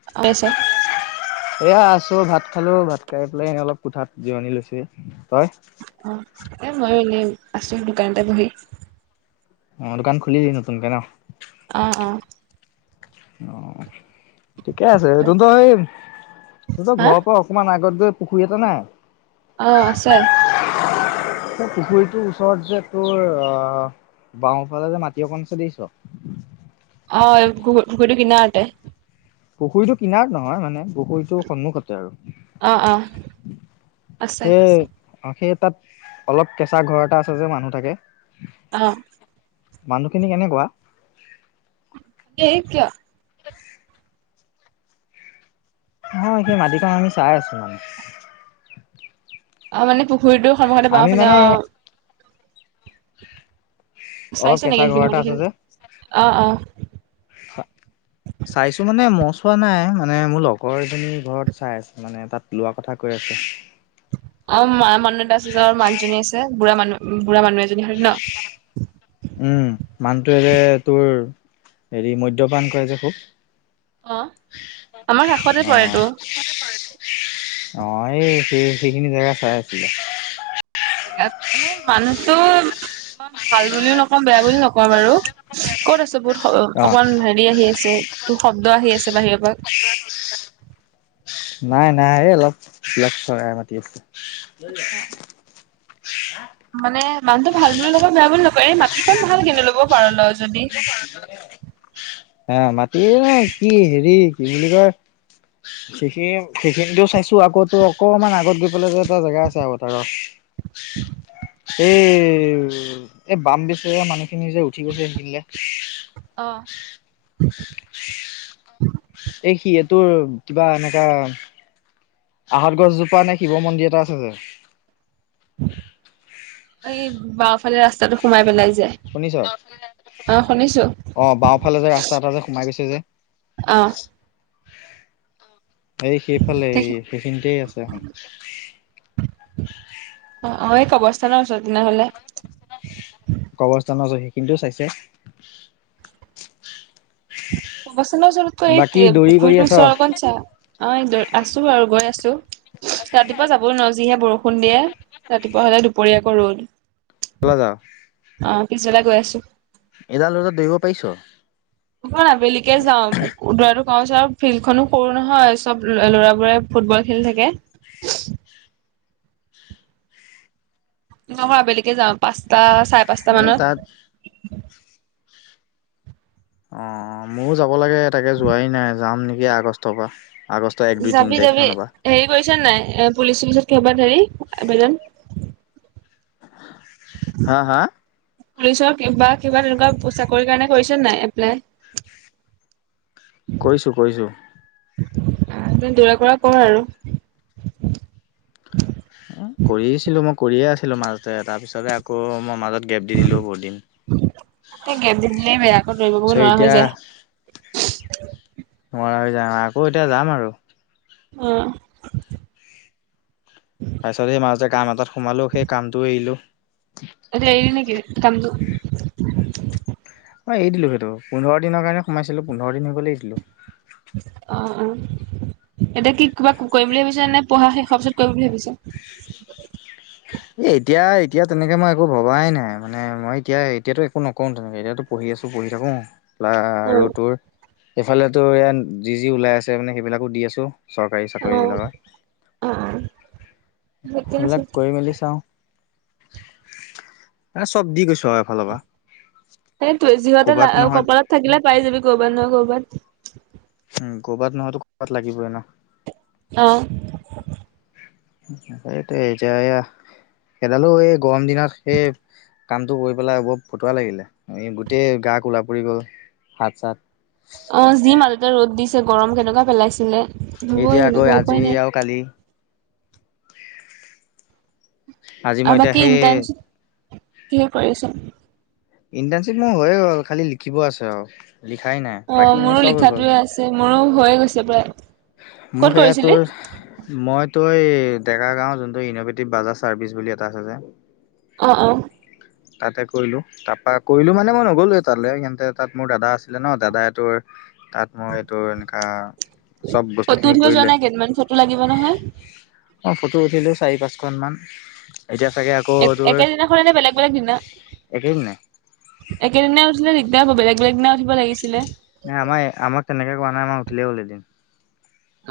[inaudible] এয়া আছো ভাত খালো ভাত খাই পেলাই অলপ কোঠাত জিৰণি লৈছোহি। তই? অ' এ' মই এনেই আছো দোকানতে বহি। অ', দোকান খুলিলি নতুনকে ন'। অ', অ',। অ', ঠিকে আছে, লৈ চাব। তহঁতৰ এই হা ঘৰৰ পৰা অকমান আগত গৈ পুখুৰী এটা নাই। অ', আছে। পুখুৰীটোৰ ওচৰত যে তোৰ, অ' বাওঁফালে যে মাটি অকন আছে দেখিছ? অ', পু- পুখুৰীটোৰ কিনাৰতে। পুখুৰীটো কিনাৰত নহয় মানে পুখুৰীটো টো সন্মুখতে অ', অ'। আৰু, আছে সেইয়ে অ' সেই তাত, অলপ কেঁচা ঘৰ এটা আছে যে মানুহ থাকে। অ', মানুহখিনি কেনেকুৱা? সেই কিয়? নহয়', সেই মাটিতো আমি চাই আছোঁ মানে। অ', মানে পুখুৰীটোৰ সন্মুখতে আমি বাওঁফালে মানে অ'। অলপ চাইছো নেকি কেঁচা ঘৰ সেইখিনি এটা আছে মাটিখিনি? যে অ', অ' চাইছো মানে মই চোৱা নাই, মানে মোৰ লগৰ এজনী ঘৰত চাই আছে মানে তাত লোৱা কথা কৈ আছে। আমাৰ মা মনত আছে নহয় মাক এজনী আছে, বুঢ়া মানুহ বুঢ়া মানুহ এজনী হয় ন'। উম', মানুহটোৱে যে তোৰ হেৰি মদ্যপান কৰে যে খুব? অ', আমাৰ খেশৰটে পৰে অ'। টো। অ', এই সেই সেইখিনি জেগা চাই আছিলে। তাত মানে মানুহতো, ইমান ভাল বুলিও নকওঁ বেয়া বুলিও নকওঁ বাৰু। ক'ত আছ? বহুত অ' অকমান হেৰি আহি আছে, তোৰ শব্দ আহি আছে বাহিৰৰ পৰা। [inaudible] নাই নাই এই অলপ, চৰাই মাতি আছে। অ', মানে মানুহটো ভাল বুলি নকওঁ, বেয়া বুলি নকওঁ এই মাটি কত ভাল কিন্তু ল'ব পাৰ লয় যদি। হা মাতি নে কি হেৰি কি বুলি কয়। সেইখিনি সেইখিনিতেও চাইছো, আকৌ অকমান আগত গৈ পেল এটা জেগা আছে আৰু এটা ৰহ [inaudible] এই এই বাম বেচি মানুহখিনি যে উঠি গৈছে সেইখিনিলে। অ', এই সিহঁতৰ কিবা এনেকা আহঁত গছজোপা নে শিৱ মন্দিৰ এটা আছে যে? এই বাওঁফালে ৰাস্তাটো সোমাই পেলাই যে শুনিছো, অ শুনিছো অ', বাওঁফালে যে ৰাস্তা এটা যে সোমাই গৈছে যে অ', এই সেইফালে এই সেইখিনিতেই আছে এখন। অ', অ', এই কবৰস্থানৰ ওচৰত তেনেহলে। কবৰস্থানৰো ওচৰত সেইখিনিতো চাইছে। কবৰস্থানৰ ওচৰত বাকী এই দৌৰি কৰি পুখুৰীটোৰ আছ ওচৰত অকণ চা। অ', [unintelligible] আছো আৰু গৈ আছো। ৰাতিপুৱা যাবই নোৱাৰো যিহে বৰষুণ দিয়ে, ৰাতিপুৱা হ'লে দুপৰীয়া আকৌ ৰ'দ। ব'লা যাওঁ। অ', পিছবেলা গৈ আছোঁ। এডাল ৰ'দত দৌৰিব পাৰিছোঁ? মই বেলিকে যাওঁ, দৌৰাটো [unintelligible] ফিল্ড খনো সৰু নহয় চ'ব ল'ৰাবোৰে ফুটবল খেলি থাকে। [unintelligible] মই আবেলিকে যাওঁ, পাঁচটা চাৰে পাঁচটা এ মানত। তাত অ', মইও যাব লাগে তাকে যোৱাই নাই যাম নেকি আগষ্টৰ পৰা। আগষ্টৰ এক দুই তিনি যাবি, তাৰিখ যাবি মানৰ পৰা হেৰি কৰিছ নাই, এ, পুলিচ-চুলিচত কিহবাত হেৰি, আবেদন? হা হা পুলিচৰ বা কিবা তেনেকুৱা চাকৰি কাৰণে কৰিছে নাই এপ্লাই? [inaudible] কৰিছোঁ, কৰিছোঁ। আ, ত দৌৰা-কৰা কৰ আৰু। কৰিছিলো মই, কৰিয়ে আছিলো মাজতে তাৰ পিছতে আকৌ মই মাজত গেপ দি দিলোঁ বহুত দিন। এই গেপ দি দিলেই বেয়া আকৌ দৌৰিব কৰিব নোৱাৰা হৈ এতিয়া যায় [unintelligible] যাম আকৌ এতিয়া যাম আৰু। অ'। তাৰ পিছত এই মাজতে কাম এটাত সোমালো, সেই কামটো এৰিলো। সেইটো এৰিলি নেকি কামটো? হয় এই দিলোঁ সেইটো, পোন্ধৰ দিনৰ কাৰণে সোমাইছিলোঁ পোন্ধৰ দিন হৈ গ'ল এৰি দিলোঁ। অ, অ, এতিয়া কি কিবা কৰিম বুলি ভাবিছ নে, পঢ়া শেষ হোৱাৰ পিছত কৰিম বুলি ভাবিছাঁ। এই এতিয়া, এতিয়া তেনেকে মই একো ভবাই নাই, মানে মই এতিয়া এতিয়াতো একো নকওঁ তেনেকে, এতিয়াতো পঢ়ি আছোঁ, পঢ়ি থাকোঁ। অ আৰু তোৰ, এইফালে তোৰ এয়া যি যি ওলাই আছে মানে সেইবিলাকো দি আছোঁ। চৰকাৰী চাকৰি অ বিলাকৰ, অ অ ঠিকে আছে সেইবিলাক কৰি মেলি চাওঁ, এ, চ'ব দি গৈছো আৰু এফালৰ পৰা। সেইটোৱেই যিহেতে ক'ৰবাত এ- নহয় কপালত থাকিলে পাই যাবি, কৰ'বাত নহয় ক'ৰবাত। উম', ক'ৰবাত নহয়তো ক'ৰবাত লাগিবই ন। অ'। এতিয়া এয়া, সেইডালো এই গৰম দিনত সে কামটো কৰি পেলাই বহুত ফতুৱা লাগিলে, এই গোটেই গা কলা পৰি গ'ল। হাত-চাত। অ', যি মাজতে ৰ'দ দিছে গৰম কেনেকুৱা পেলাইছিলে, এতিয়া হ'বৈ আকৌ তেনেকুৱা আজি উপায় নাই। আৰু কালি। আজি মই আমাৰ এতিয়া কি সেই ইণ্টাৰ্ণশ্বিপ কিহৰ কৰি [inaudible] ইণ্টাৰ্ণশ্বিপ মোৰ হৈয়ে গ'ল, খালি লিখিব আছে আও, লিখাই নাই অ বাকী মোৰো ইনে চ'ব হৈ গ'ল। লিখাটোৱে আছে মোৰো হৈয়ে গৈছে প্ৰায়। ক'ত মোক সেয়া কৰিছিলি? তোৰ মই তই এই, ডেকাৰগাঁও যোনটো ইন'ভেটিভ বাজাজ চাৰ্ভিচ বুলি এটা আছে যে। অ', অ'। তাতে কৰিলোঁ। তাপা কৰিলো মানে মই নগ'লোৱেই তালে, কিন্তু তাত মোৰ দাদা আছিলে ন দাদাই তোৰ তাত মই তোৰ এনকা, চ'ব ফটো বস্তুখিনি উঠিব যোৱা কৰিলে। নাই অ', কেইদিনমান ফটো লাগিব নহয়। ফটো উঠিলো চাৰি পাঁচখন মান, এতিয়া চাগে আকৌ এক একেদিনা খনে নে বেলেগ, বেলেগ দিনা? একেদিনাই। একেদিনা উঠিলে দিগদাৰ হবে বেলেগ, বেলেগ দিনা উঠিব লাগিছিলে। নাই আমাৰ আমাক তেনেকৈ কোৱা নাই আমাক উঠিলেই হ'ল এদিন।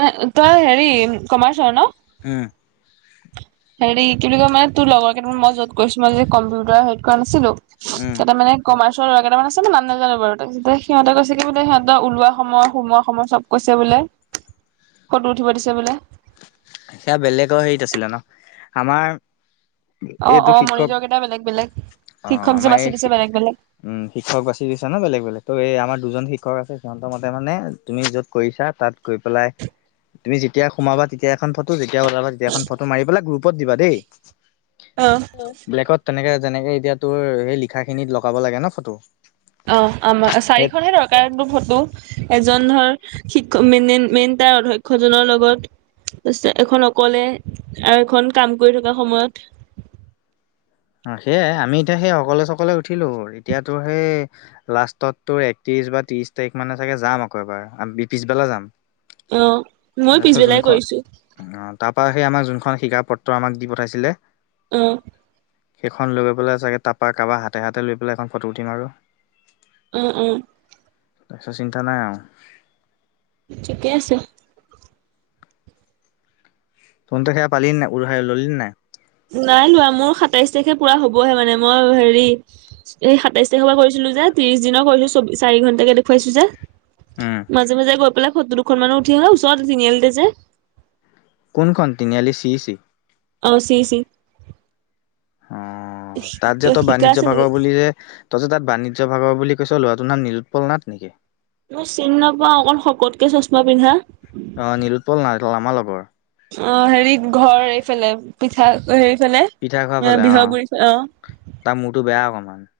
অ তই হেৰি কমাৰ্চৰ হয় নহ। উম। হেৰি কি বুলি কয় মানে তোৰ লগৰ কেইটামান মই য'ত কৰিছোঁ মই যে কম্পিউটাৰ হেৰিত কৰা নাছিলোঁ উম। তাতে মানে। কমাৰ্চৰ কেইটামান আছে নাম নাজানোঁ বাৰু তেতিয়া সিহঁতে কৈছে কি বোলে সিহঁতৰ ওলোৱা সময় সোমোৱা সময় চব কৈছে বোলে। ফটো উঠিব দিছে বোলে। সেয়া বেলেগৰ হেৰিত আছিলে নহ আমাৰ। অ এইটো অ শিক্ষক, মনিটৰ কেইটা বেলেগ বেলেগ অহ শিক্ষক যে আমাৰ বাছি এই। দিছে বেলেগ বেলেগ উম শিক্ষক বাচি দিছা নহ বেলেগ, বেলেগ ত' এই আমাৰ দুজন শিক্ষক আছে সিহঁতৰ মতে মানে তুমি য'ত কৰিছা তাত। গৈ পেলাই তুমি যেতিয়া সোমাবা। [unintelligible] এখন ফটো যেতিয়া উলাবা তেতিয়া এখন ফটো মাৰি পেলাই গ্ৰুপত দিবা দেই। অ। ব্লেকত তেনেকে যেনেকে এতিয়া তোৰ সেই লিখা খিনিত লগাব লাগে নহ ফটো। অ আমা সেই চাৰিখনহে ধৰক কাৰ্ড বা ফটো এজন ধৰ শিক্ষক মেইন তাৰ অধ্যক্ষজনৰ লগত। তাৰপিছত এখন অকলে আৰু এখন কাম কৰি থকা সময়ত। অ সেয়াই আমি এতিয়া সেই অকলে চকলে উঠিলো এতিয়াতো সেই। লাষ্টত তোৰ একত্ৰিশ বা ত্ৰিশ তাৰিখ মানে চাগে যাম আকৌ এবাৰ পিছবেলা যাম। অ মই তাৰপিছত পিছবেলাই যোনখন কৰিছোঁ। অ তাৰ পৰা সেই আমাক যোনখন শিকা পত্ৰ আমাক দি পঠাইছিলে। অ সেইখন লৈ পেলাই চাগে তাৰপৰা কাবাৰ হাতে, হাতে লৈ পেলাই এখন ফটো উঠিম আৰু। উম, উম। সো চিন্তা নাই আৰু। ঠিকে আছে। [unintelligible] পালি নে নাই উলাই ললি নে নাই? নাই লোৱা মোৰ সাতাইশ তাৰিখে পুৰা হ'বহে মানে মই হেৰি। এই সাতাইছ তাৰিখৰ পৰা কৰিছিলো যে ত্ৰিশ দিনৰ কৰিছোঁ চাৰি ঘণ্টাকে দেখুৱাইছো যে। উম মাজে, মাজে গৈ পেলাই ফটো দুখন মান উঠি আহোঁ [unintelligible] তিনিআলিতে যে। কোনখন তিনিআলি চি ই চি। অ চি ই চি। তাত যে কিবা তই শিকা বাণিজ্য আছে ভাগৰ নেকি বুলি যে। তই যে তাত বাণিজ্য বিভাগৰ বুলি কৈছোঁ ল'ৰাটোৰ নাম নিলোৎপল নাথ নেকি? মই চিন নাপাওঁ অকণ শকতকে চচমা পিন্ধা। অ নিলোৎপল নাথ অ আমাৰ লগৰ। অ হেৰি ঘৰ এইফালে পিঠা হেৰি ফালে পিঠা খোৱা ফালে বিহগুৰি অ। তাৰ মূৰটো বেয়া অকণমান।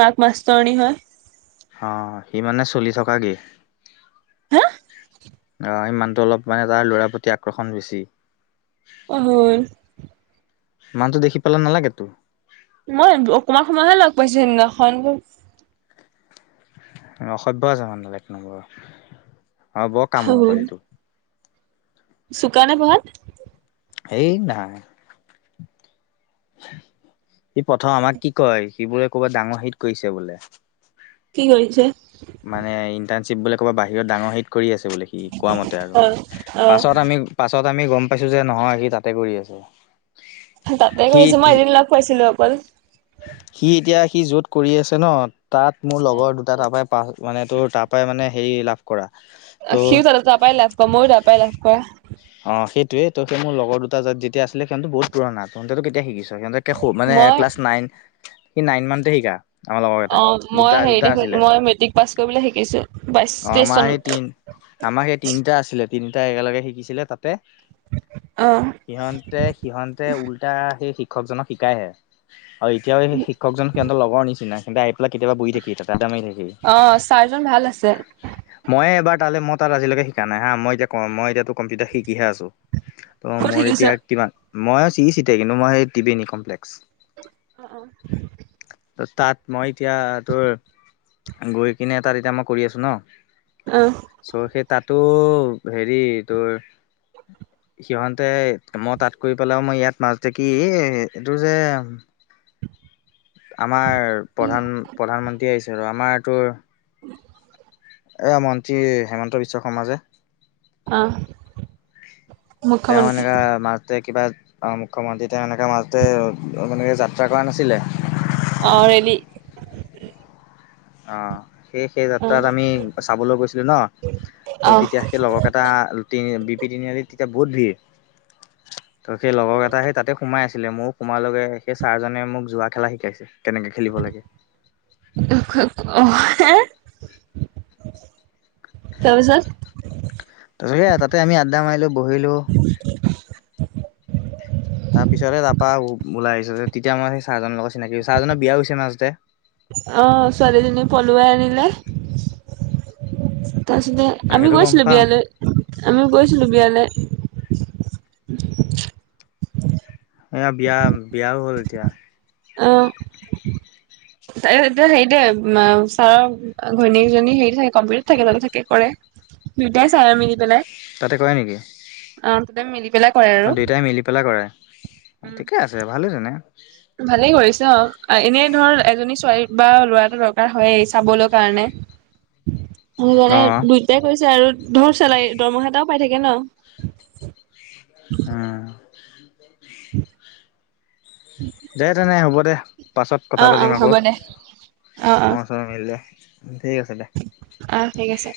মাক মাষ্টৰণী হয়। অ সি মানে চলি থকা গে। হা অ সি মানুহটো অলপ মানে তাৰ ল'ৰাৰ প্ৰতি আকৰ্ষণ বেছি। অ হ'ল। মানুহটো দেখি পেলাই নালাগেতো। মই অকণমান সময়হে লগ পাইছোঁ সেইদিনাখন। অসভ্য আছে মানুহডাল এক নম্বৰ, অ', বৰ কামোৰ পোৱালিটো। চোকা নে পঢ়াত? এই নাই। সি প্ৰথম আমাক কি কয় সি বোৰে ক'বাত ডাঙৰ হিত কৰিছে বোলে। কি কৰিছে? মানে ইণ্টাৰ্ণশ্বিপ বোলে ক'ৰবা বাহিৰৰ ডাঙৰ হেৰিত কৰি আছে। সি কোৱা মতে আৰু, অ অ পাছত আমি পাছত আমি গম পাইছো যে নহয় সি তাতে কৰি আছে। তাতে সি কৰিছে মই এদিন লগ পাইছিলো অকল। সি এতিয়া সি য'ত কৰি আছে ন, তাত মোৰ লগৰ দুটা তাৰ পৰাই পা মানে তোৰ তাৰ পৰাই মানে হেৰি লাভ কৰা। অ', ত' সিউ তাতে তাৰ পৰাই লাভ কৰা ময়ো তাৰ পৰাই লাভ কৰা। অ সেইটোয়েই ত' মোৰ লগৰ দুটা য যেতিয়া আছিলে সিহঁত বহুত পুৰণা তহঁতেটো কেতিয়া শিকিছ সিহঁতে। কে মানে মই ক্লাছ নাইন, সি নাইন মানতে শিকা। আমাৰ লগৰ কেইটাই অঁহ', দুটা মই দুটা হেৰিতে আছিলে মই মেট্ৰিক পাছ কৰিবলৈ শিকিছো বাইশ অ তেইশ আমাৰ সেই চনত। তিন আমাৰ সেই তিনিটা আছিলে তিনিটা একেলগে শিকিছিলে তাতে। অঁহ। সিহঁতে সিহঁতে উল্টা সেই শিক্ষকজনক শিকাইহে। আৰু এতিয়াও সেই শিক্ষকজন সিহঁতৰ লগৰ নিচিনা সিহঁতে আহি পেলাই কেতিয়াবা বহি থাকেহি তাতে আড্ডা মাৰি থাকেহি। অ', চাৰজন ভাল আছে। মইয়ে এবাৰ তালে মই তাত আজিলৈকে শিকা নাই হা, মই এতিয়া ক মই এতিয়া কম্পিউটাৰ শিকিহে আছো। ত' ক'ত মোৰ শিকিছ অ এতিয়া কিমান, ময়ো চি ই চিতে কিন্তু মই সেই টিবেনী কমপ্লেক্স। অঁ', -অঁ',। ত' তাত মই এতিয়া তোৰ, গৈ কিনে তাত এতিয়া মই কৰি আছো ন। অ',। চ' সেই তাতো হেৰি তোৰ সিহঁতে মই তাত কৰি পেলাইও মই ইয়াত মাজতে কি এইটো যে [inaudible] আমাৰ প্ৰধান- প্ৰধানমন্ত্ৰী আহিছে ৰ' আমাৰ তোৰ। উম। এ মন্ত্ৰী হেমন্ত বিশ্ব শৰ্মা যে। অ তেওঁ মুখ্যমন্ত্ৰী এনেকা -তে কিবা অ', মুখ্যমন্ত্ৰী তেওঁ এনেকে মাজতে এনেকে যাত্ৰা কৰা নাছিলে। অ', - ৰেলী। অঁহ', সেই সেই অ যাত্ৰাত আমি চাবলৈ গৈছিলো ন, অ ত' তেতিয়া সেই লগৰ কেইটা লুটি বি পি তিনি আলিত তেতিয়া বহুত ভিৰ। ত' সেই লগৰ কেইটা সেই তাতে সোমাই আছিলে ময়ো সোমালোগে সেই ছাৰজনে মোক যোৱা খেলা শিকাইছিল। কেনেকে খেলিব লাগে। অঁহ', হে, তাৰ পিছত। তাৰপিছত সেইয়া তাতে আমি আড্ডা মাৰিলো বহিলোঁ। তাৰ পিছতে তাৰপৰা ওলাই আহিচো তেতিয়া মই সেই চাৰজনৰ লগত চিনাকি কৰিছো চাৰজনৰ বিয়াও হৈছে মাজতে। অ', ছোৱালীজনী পলুৱাই আনিলে, তাৰপিছতে আৰু আমি সেইটো গম গৈছিলো পাওঁ বিয়ালে, আমিও গৈছিলো বিয়ালে। এয়া বিয়া বিয়াও হ'ল এতিয়া। অ' তে তে হেৰিতে ছাৰক ঘৈনীয়েকজনী হেৰি থাকে কম্পিউটাৰত থাকে তাতে কৰে, দুয়টাই চাই আৰু মিলি পেলাই। তাতে কৰে নেকি? অ' তাতে মিলি পেলাই কৰে। আৰু অ' দুইটাই মিলি পেলাই কৰে, ঠিকে আছে ভালে তেনে। ভালেই কৰিছ অ'। এনেই ধৰ এজনী ছোৱালী বা ল'ৰা এটা দৰকাৰ হয়েই চাবলৈ কাৰণে। অ সেইকাৰনে দুইটাই কৰিছে আৰু ধৰ চেলাৰি দৰমহা এটাও পাই থাকে ন'। উম। [inaudible] [inaudible] দে তেনে হ'ব দে, পাছত কথা অ অ পাতিম আকৌ হ'ব দে অ'। হয় মিলি দে, ঠিক আছে দে। আহ ঠিক আছে।